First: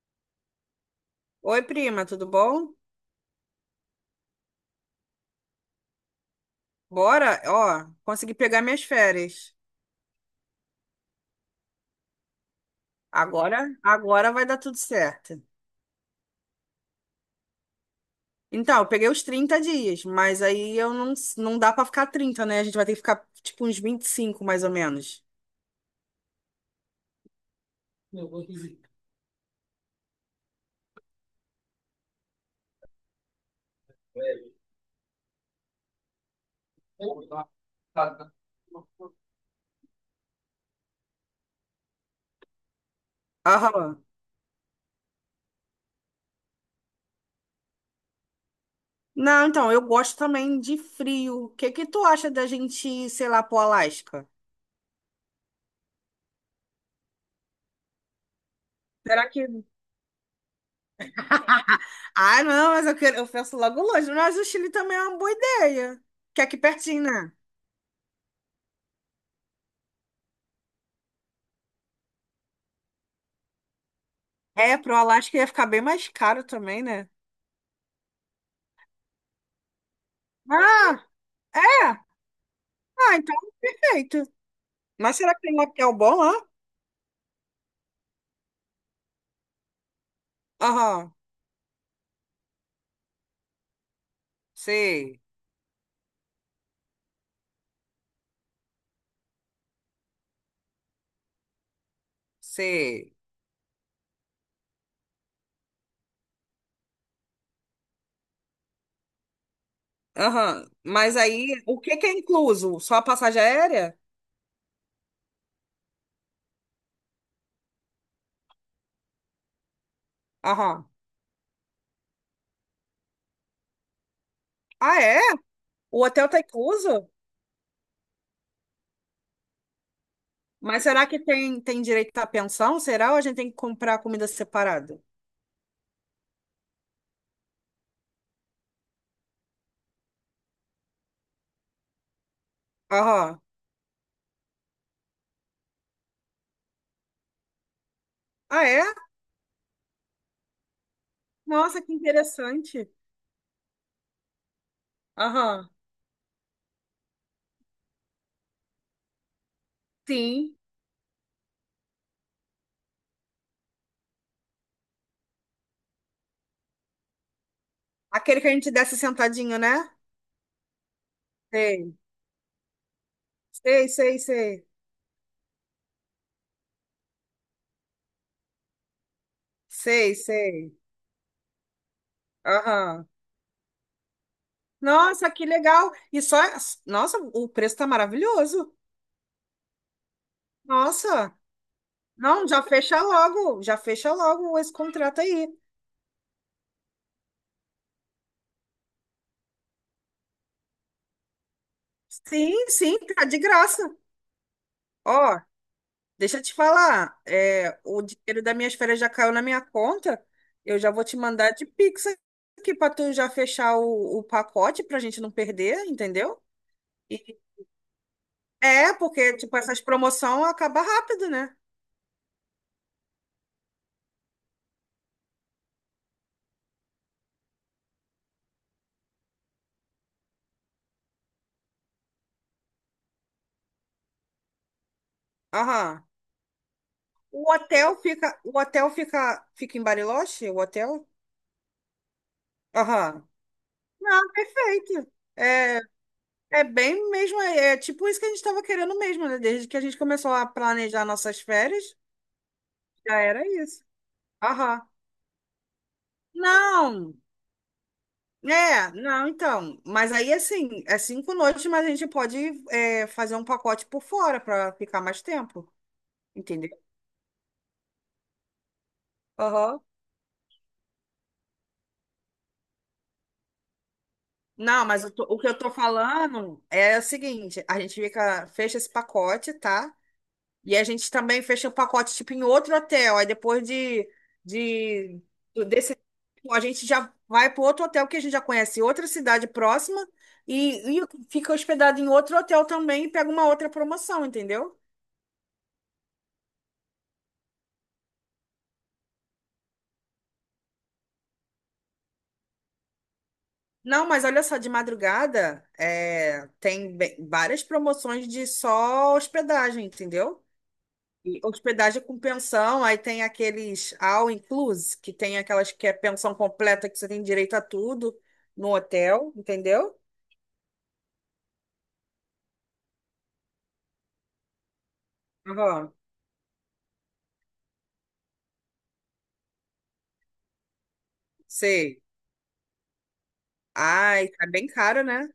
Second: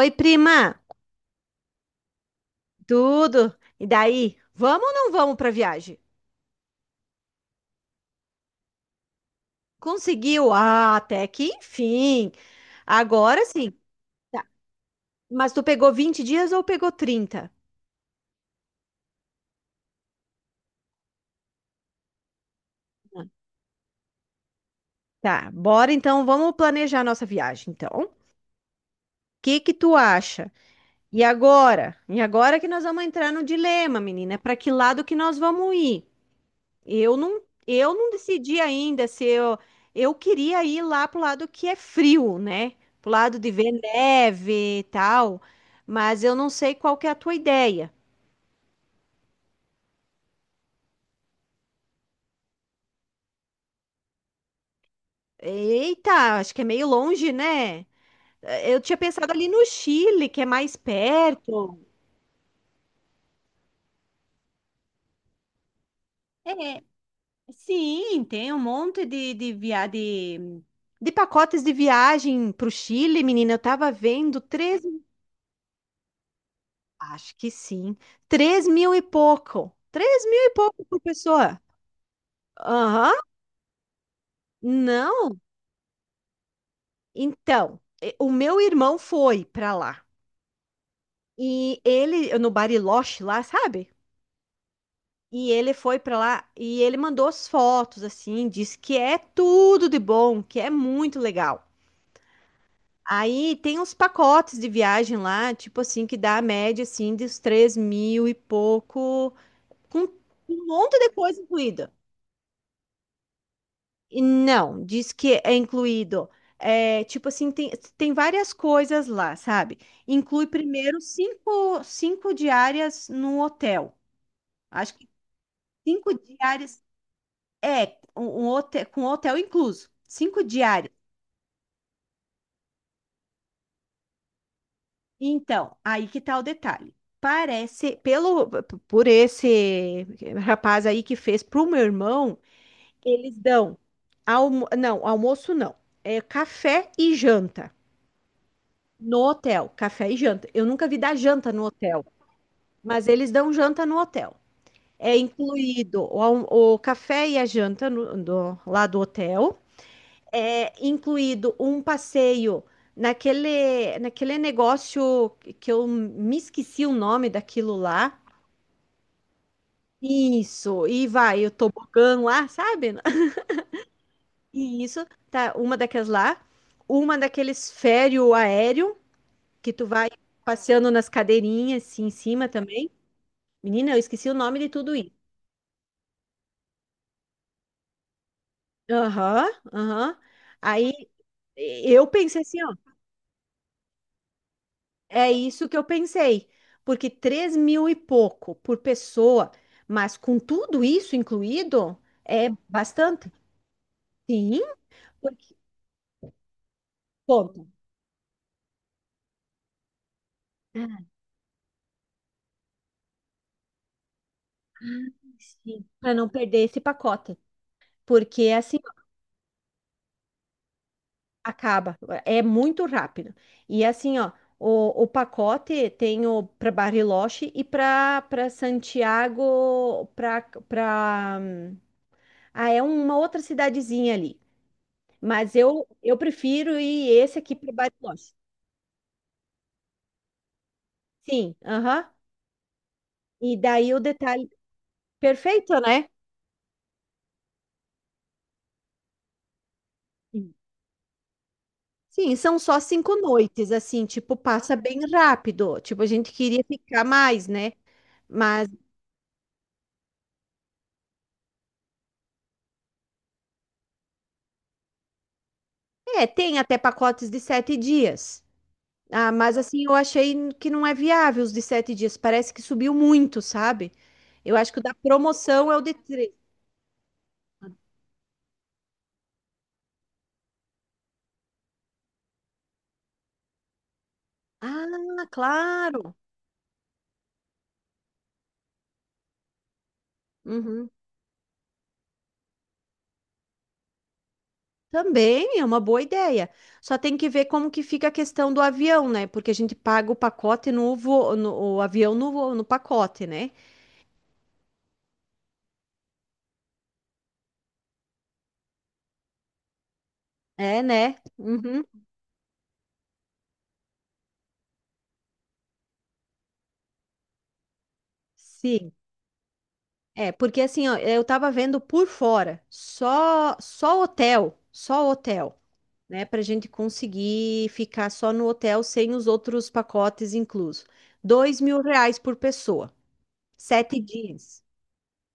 Oi, prima, Oi, prima, tudo bom? tudo? E daí? Vamos ou não vamos para viagem? Bora, ó, consegui pegar minhas férias. Conseguiu? Ah, até que enfim. Agora sim. Agora vai Tá. dar tudo certo. Mas tu pegou 20 dias ou pegou 30? Então, eu peguei os 30 dias, mas aí eu não, não dá pra ficar 30, né? A gente vai ter que ficar tipo uns 25, mais ou menos. Tá, bora então, vamos planejar nossa viagem, então. O que que tu acha? E agora? E agora que nós vamos entrar no dilema, menina, para que lado que nós vamos ir? Eu não, eu não decidi ainda se eu queria ir lá pro lado que é frio, né? Pro lado de ver Aham. neve e tal, mas eu não sei qual que é a tua ideia. Não, então, eu gosto também de frio. O que que tu acha da gente, ir, sei lá, pro Alasca? Eita, acho que é meio longe, né? Eu tinha Será pensado que... ali no Chile, que é mais perto. Ah, não, mas eu quero, eu penso logo longe, mas o Chile também é uma boa ideia. Que é aqui É, pertinho, né? sim, tem um monte de, de pacotes de viagem pro Chile, menina, eu tava vendo É, três. pro Alasca ia ficar bem mais caro também, né? Acho que sim. 3 mil e pouco. 3 mil e pouco por Ah, pessoa. é? Aham. Ah, então feito. Mas será Não. que tem um hotel bom lá? Então, o meu irmão foi pra lá. Aham, E ele, no Bariloche lá, sabe? sei, E ele foi pra lá e ele mandou as fotos, assim, disse que é tudo de bom, que é muito legal. sei. Aí tem uns pacotes de viagem lá, tipo assim, que dá a média, assim, dos 3 mil e pouco, com um Aham, monte de mas coisa aí, o incluída. que que é incluso? Só a passagem aérea? E não, diz que é incluído. É, tipo assim, tem várias coisas lá, sabe? Inclui Aham. primeiro cinco diárias no hotel. Acho Ah, que é? O cinco hotel tá diárias incluso? é um hotel, com hotel incluso. Cinco Mas diárias. será que tem direito à pensão? Será ou a gente tem que comprar comida separada? Então, aí que tá o detalhe. Parece, por esse rapaz aí que fez pro meu irmão, eles Aham. dão não, almoço não. É café e janta. Ah, é? No hotel, café e janta. Eu nunca vi dar janta no Nossa, que hotel, interessante. mas eles dão janta no hotel. É Aham, incluído o café e a janta lá do hotel. sim. É incluído um passeio naquele negócio que eu me esqueci o nome daquilo lá. Aquele que a gente desce sentadinho, né? Isso, e vai o Sei, tobogã lá, sabe? sei, sei, sei. E isso, tá, uma daquelas lá, uma daqueles férreo aéreo que tu vai Sei, sei. passeando nas cadeirinhas assim, em cima também. Aham. Menina, eu esqueci o nome de tudo isso. Nossa, que legal. E só, nossa, o preço tá maravilhoso. Aham, aham. Aí Nossa. eu pensei Não, assim, ó, já fecha logo esse contrato é aí. isso que eu pensei. Porque 3 mil e pouco por pessoa, mas com tudo isso incluído, é Sim, sim, tá bastante. de graça. Sim, Ó, porque, deixa eu te falar, ponto. é, o dinheiro das minhas férias já caiu na minha conta. Eu já vou te mandar de Pix aqui pra tu já fechar o pacote pra gente não perder, Sim, para não entendeu? perder esse pacote. E- Porque assim, ó, É, porque tipo essas promoções acabam rápido, né? acaba, é muito rápido. E assim, ó, o pacote tem o para Bariloche e para Santiago, para ah, é uma outra cidadezinha ali. Mas eu, Aham. eu prefiro ir esse O aqui para hotel Bariloche. fica, o hotel fica, fica em Bariloche? O hotel? Sim, aham. Aham. E daí o Ah, detalhe. perfeito. Perfeito, É, né? é bem mesmo, é tipo isso que a gente estava querendo mesmo, né? Desde que a gente começou a Sim, planejar nossas férias, sim, são só cinco já era noites, isso. assim, tipo, passa Aham. bem rápido. Tipo, a gente queria ficar Não, mais, né? Mas, é, não, então. Mas aí, assim, é 5 noites, mas a gente pode é, fazer um pacote por fora para ficar mais tempo, é, tem entendeu? até pacotes de 7 dias. Ah, mas Aham. assim, eu achei que não é viável os de 7 dias. Parece que subiu muito, sabe? Eu acho que o Não, da mas o que eu tô promoção é o de três. falando é o seguinte, a gente fica, fecha esse pacote, tá? E a gente também fecha o pacote, tipo, em outro hotel. Aí depois de Ah, desse, claro. a gente já vai para outro hotel que a gente já conhece, outra cidade próxima, Uhum. e fica hospedado em outro hotel também e pega uma outra promoção, entendeu? Também é uma boa ideia. Só tem que ver como que fica a questão do avião, né? Porque a gente paga o pacote no o avião no pacote, né? Não, mas olha só, de madrugada é, tem várias promoções de só hospedagem, entendeu? É, né? E Uhum. hospedagem com pensão, aí tem aqueles all inclusive, que tem aquelas que é pensão completa que você tem direito a tudo no Sim. hotel, entendeu? É, porque assim, ó, eu tava vendo por fora, só hotel, só hotel, Aham, né? Pra gente conseguir ficar só no hotel sem os outros pacotes inclusos. Dois mil sei. reais por pessoa, sete Ai, tá dias. bem caro, né?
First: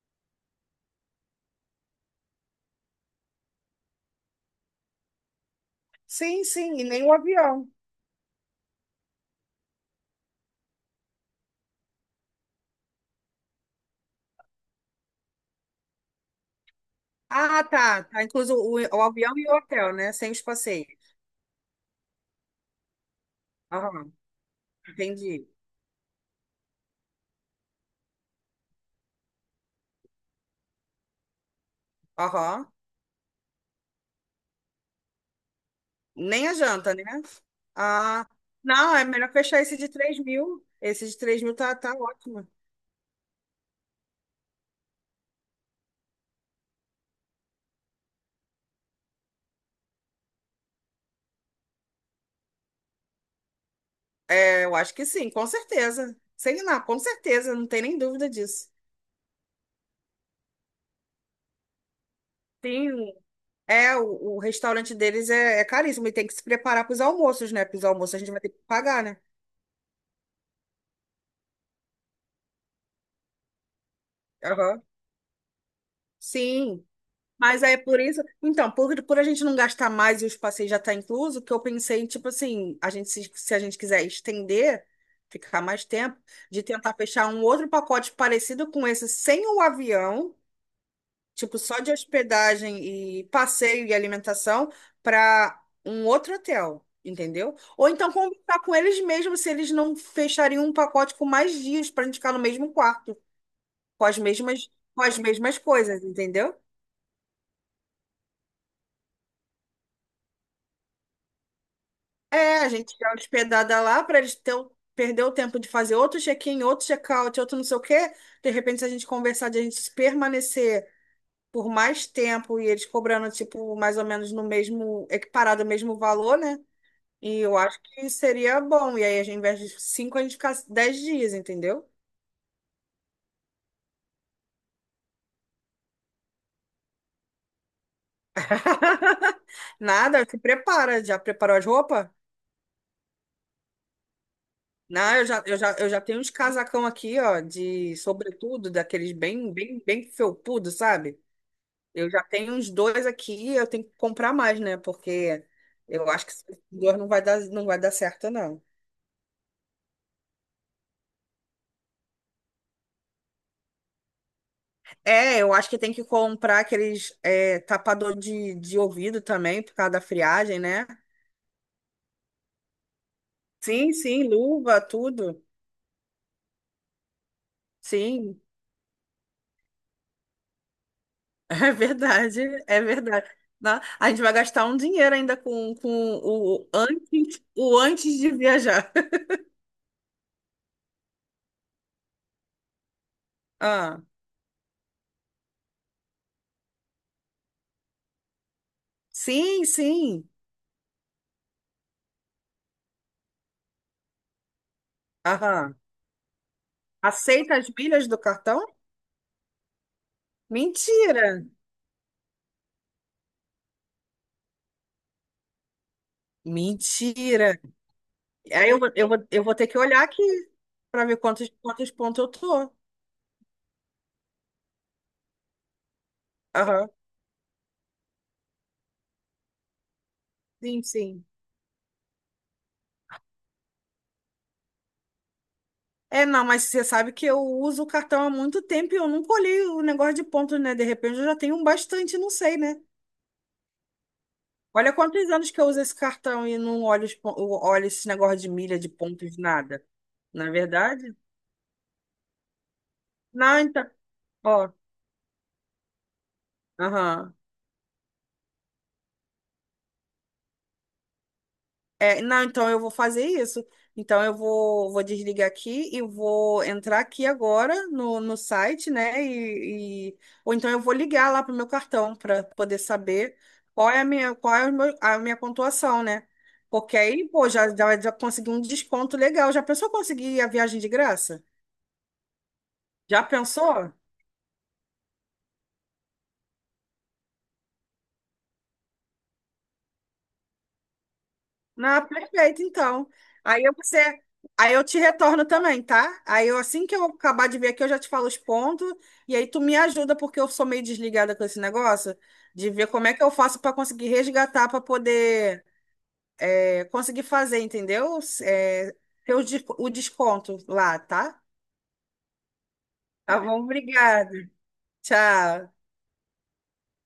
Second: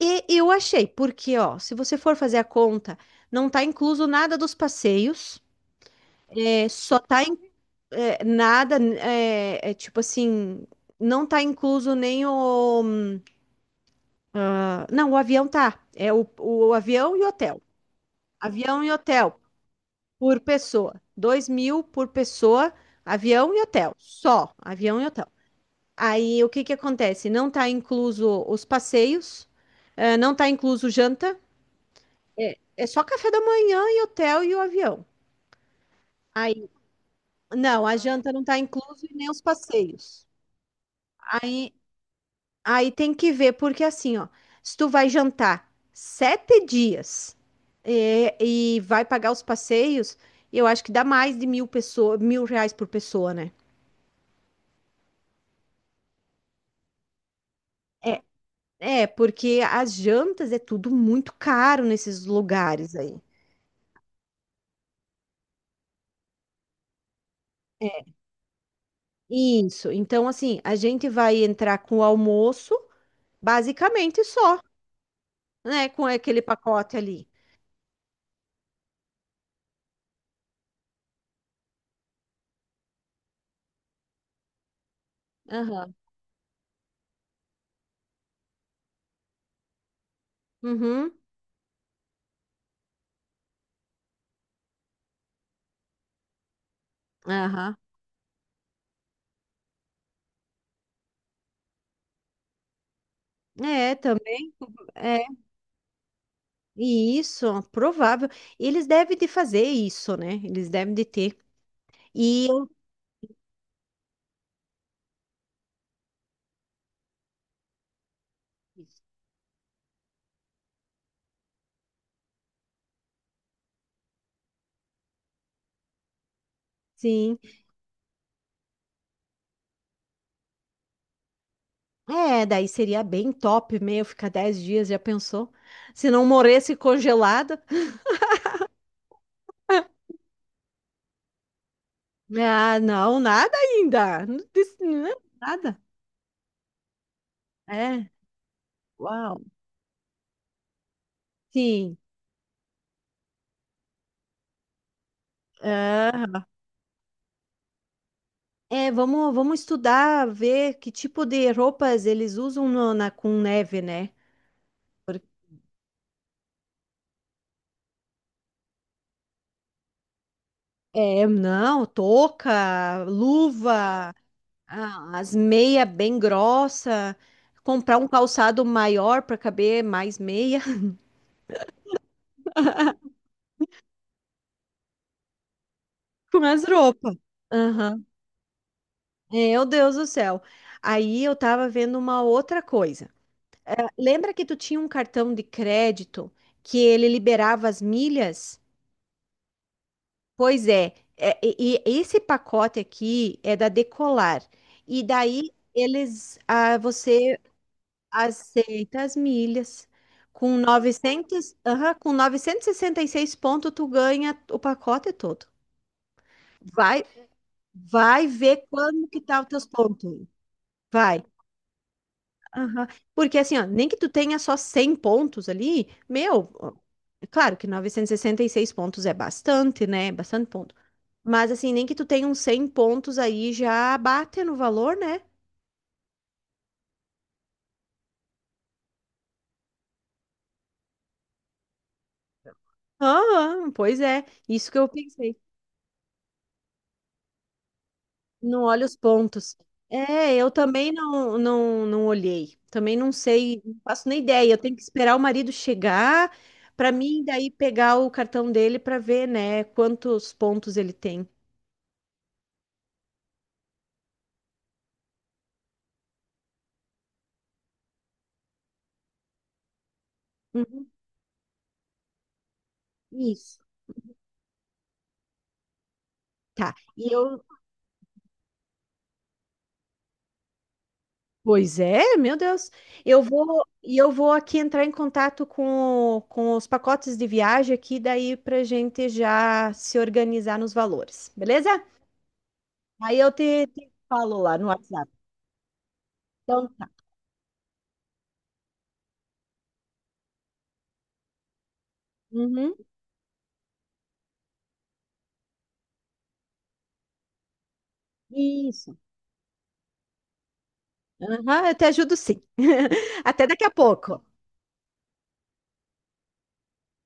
E eu achei, porque, ó, se você for fazer a conta, não tá incluso nada dos passeios, Sim, é, sim, e só nem o tá avião. é, nada, é tipo assim, não tá incluso nem o. Ah, não, o avião tá. É o avião e o hotel. Ah, tá. Tá incluso o, Avião e o avião hotel e o hotel, né? Sem por os passeios. pessoa. 2 mil por pessoa, avião e hotel. Aham, Só avião e hotel. entendi. Aí o que que acontece? Não tá incluso os passeios, não tá incluso janta, Aham. é só café da manhã e hotel e o avião. Nem a Aí, janta, né? não, a Ah, janta não tá não, é incluso e nem melhor os fechar esse de três passeios. mil. Esse de 3 mil Aí, tá, tá ótimo. aí, tem que ver, porque assim, ó, se tu vai jantar 7 dias e, vai pagar os passeios, eu acho que dá mais de mil pessoa, mil reais por pessoa, né? É, eu acho que sim, com certeza. Sei lá, com certeza, não tem nem É, dúvida disso. é, porque as jantas é tudo muito caro nesses Tem, lugares aí. é, o restaurante deles é caríssimo e tem que se preparar para os almoços, né? Para os almoços a gente vai ter que pagar, né? Isso. Então, assim, a gente vai entrar com o almoço, basicamente só, Aham. né? Com aquele Sim. pacote ali. Mas é por isso, então, por a gente não gastar mais e os passeios já tá incluso, que eu pensei em, tipo assim, a gente se a gente quiser estender, ficar mais Aham. tempo, de tentar fechar um outro pacote parecido com esse, sem o avião, Uhum. tipo só de hospedagem e passeio e alimentação, para um outro hotel, entendeu? Aham. Ou então conversar com eles mesmos se eles não fechariam um pacote com mais dias para a gente ficar no mesmo quarto, É, com as também mesmas, com as é. mesmas coisas, entendeu? E isso, provável. Eles devem de fazer isso, né? Eles devem de ter. E É, a eu, gente já hospedada lá para eles ter, perder o tempo de fazer outro check-in, outro check-out, outro não sei o quê. De repente, se a gente conversar de a gente permanecer por mais tempo e eles cobrando, tipo, mais ou menos no mesmo, equiparado ao mesmo valor, né? sim. E eu acho que seria bom. E aí, ao invés de cinco, a gente ficar 10 dias, entendeu? É, daí seria bem top, meio ficar 10 dias, já pensou? Se não morresse congelado. Nada, se prepara. Já preparou as roupas? Ah, não, nada ainda. Não não, Não, eu já, eu já, nada. eu já tenho uns casacão aqui, ó, de É. sobretudo, daqueles Uau. bem, bem, bem felpudo, sabe? Sim. Eu já tenho uns dois aqui, eu tenho que comprar mais, né? Porque eu acho que Aham. esses dois não vai dar, não vai dar certo, não. É, vamos estudar, ver que tipo de roupas eles usam com neve, né? É, eu acho que tem que comprar aqueles é, tapador de ouvido também, por causa da friagem, né? É, não, touca, Sim, luva, sim, luva, as tudo. meias bem grossa, comprar um Sim, calçado maior para caber mais meia é verdade, é verdade. A gente vai gastar um dinheiro ainda com com as o roupas. antes, o Aham. antes de viajar. Meu Deus do céu. Aí eu tava vendo uma outra coisa. Ah, Lembra que tu tinha um cartão de crédito que ele liberava as milhas? sim, sim. Pois e esse pacote aqui é da Decolar. E daí Aham. eles, ah, você Aceita as milhas do cartão? Aceita as milhas. Com Mentira! 900, aham, com 966 pontos, tu ganha o pacote todo. Vai, Mentira! vai ver Aí eu, vou- quando eu, que vou- tá eu os vou teus ter que olhar pontos. aqui aí. para ver Vai. quantos pontos eu tô. Aham. Porque assim, ó, nem que tu tenha só 100 pontos ali, meu, ó, Aham. é claro que 966 pontos é bastante, né? É bastante ponto. Sim, sim. Mas assim, nem que tu tenha uns 100 pontos aí já bate no valor, né? É, não, mas você sabe que eu uso o cartão há muito tempo e eu nunca olhei o negócio de pontos, né? De repente eu já tenho um bastante, não sei, né? Aham, pois é. Isso que eu Olha quantos pensei. anos que eu uso esse cartão e não olho, eu olho esse negócio de Não milha, olha de os pontos, pontos. nada. É, eu Na também verdade? não, não, não olhei. Também não Não, sei, não então. faço nem ideia. Eu Ó, tenho que esperar o marido chegar para mim aham. daí pegar o cartão dele para ver, né, quantos pontos ele tem. É, não, então eu vou fazer isso. Então eu vou desligar aqui e vou entrar aqui agora no site, né? Ou então eu Uhum, vou ligar lá pro meu cartão para poder saber isso. qual é a minha, qual é o meu- a minha pontuação, né? Tá. Porque E eu, aí, pô, já consegui um desconto legal. Já pensou conseguir a viagem de graça? pois é, meu Deus. Eu Já vou pensou? e eu vou aqui entrar em contato com, com os pacotes de viagem aqui daí pra gente já se organizar nos valores, beleza? Ah, perfeito, então. Aí eu Aí te, eu te você, falo lá no aí eu te WhatsApp. retorno também, tá? Aí eu Então assim tá. que eu acabar de ver aqui, eu já te falo os pontos e aí tu me ajuda porque eu sou meio desligada com esse negócio de Uhum. ver como é que eu faço para conseguir resgatar para poder é, conseguir fazer, entendeu? É, Isso. ter o desconto lá, tá? Aham, eu te ajudo sim. Tá Até bom, daqui a pouco. obrigada. Tchau.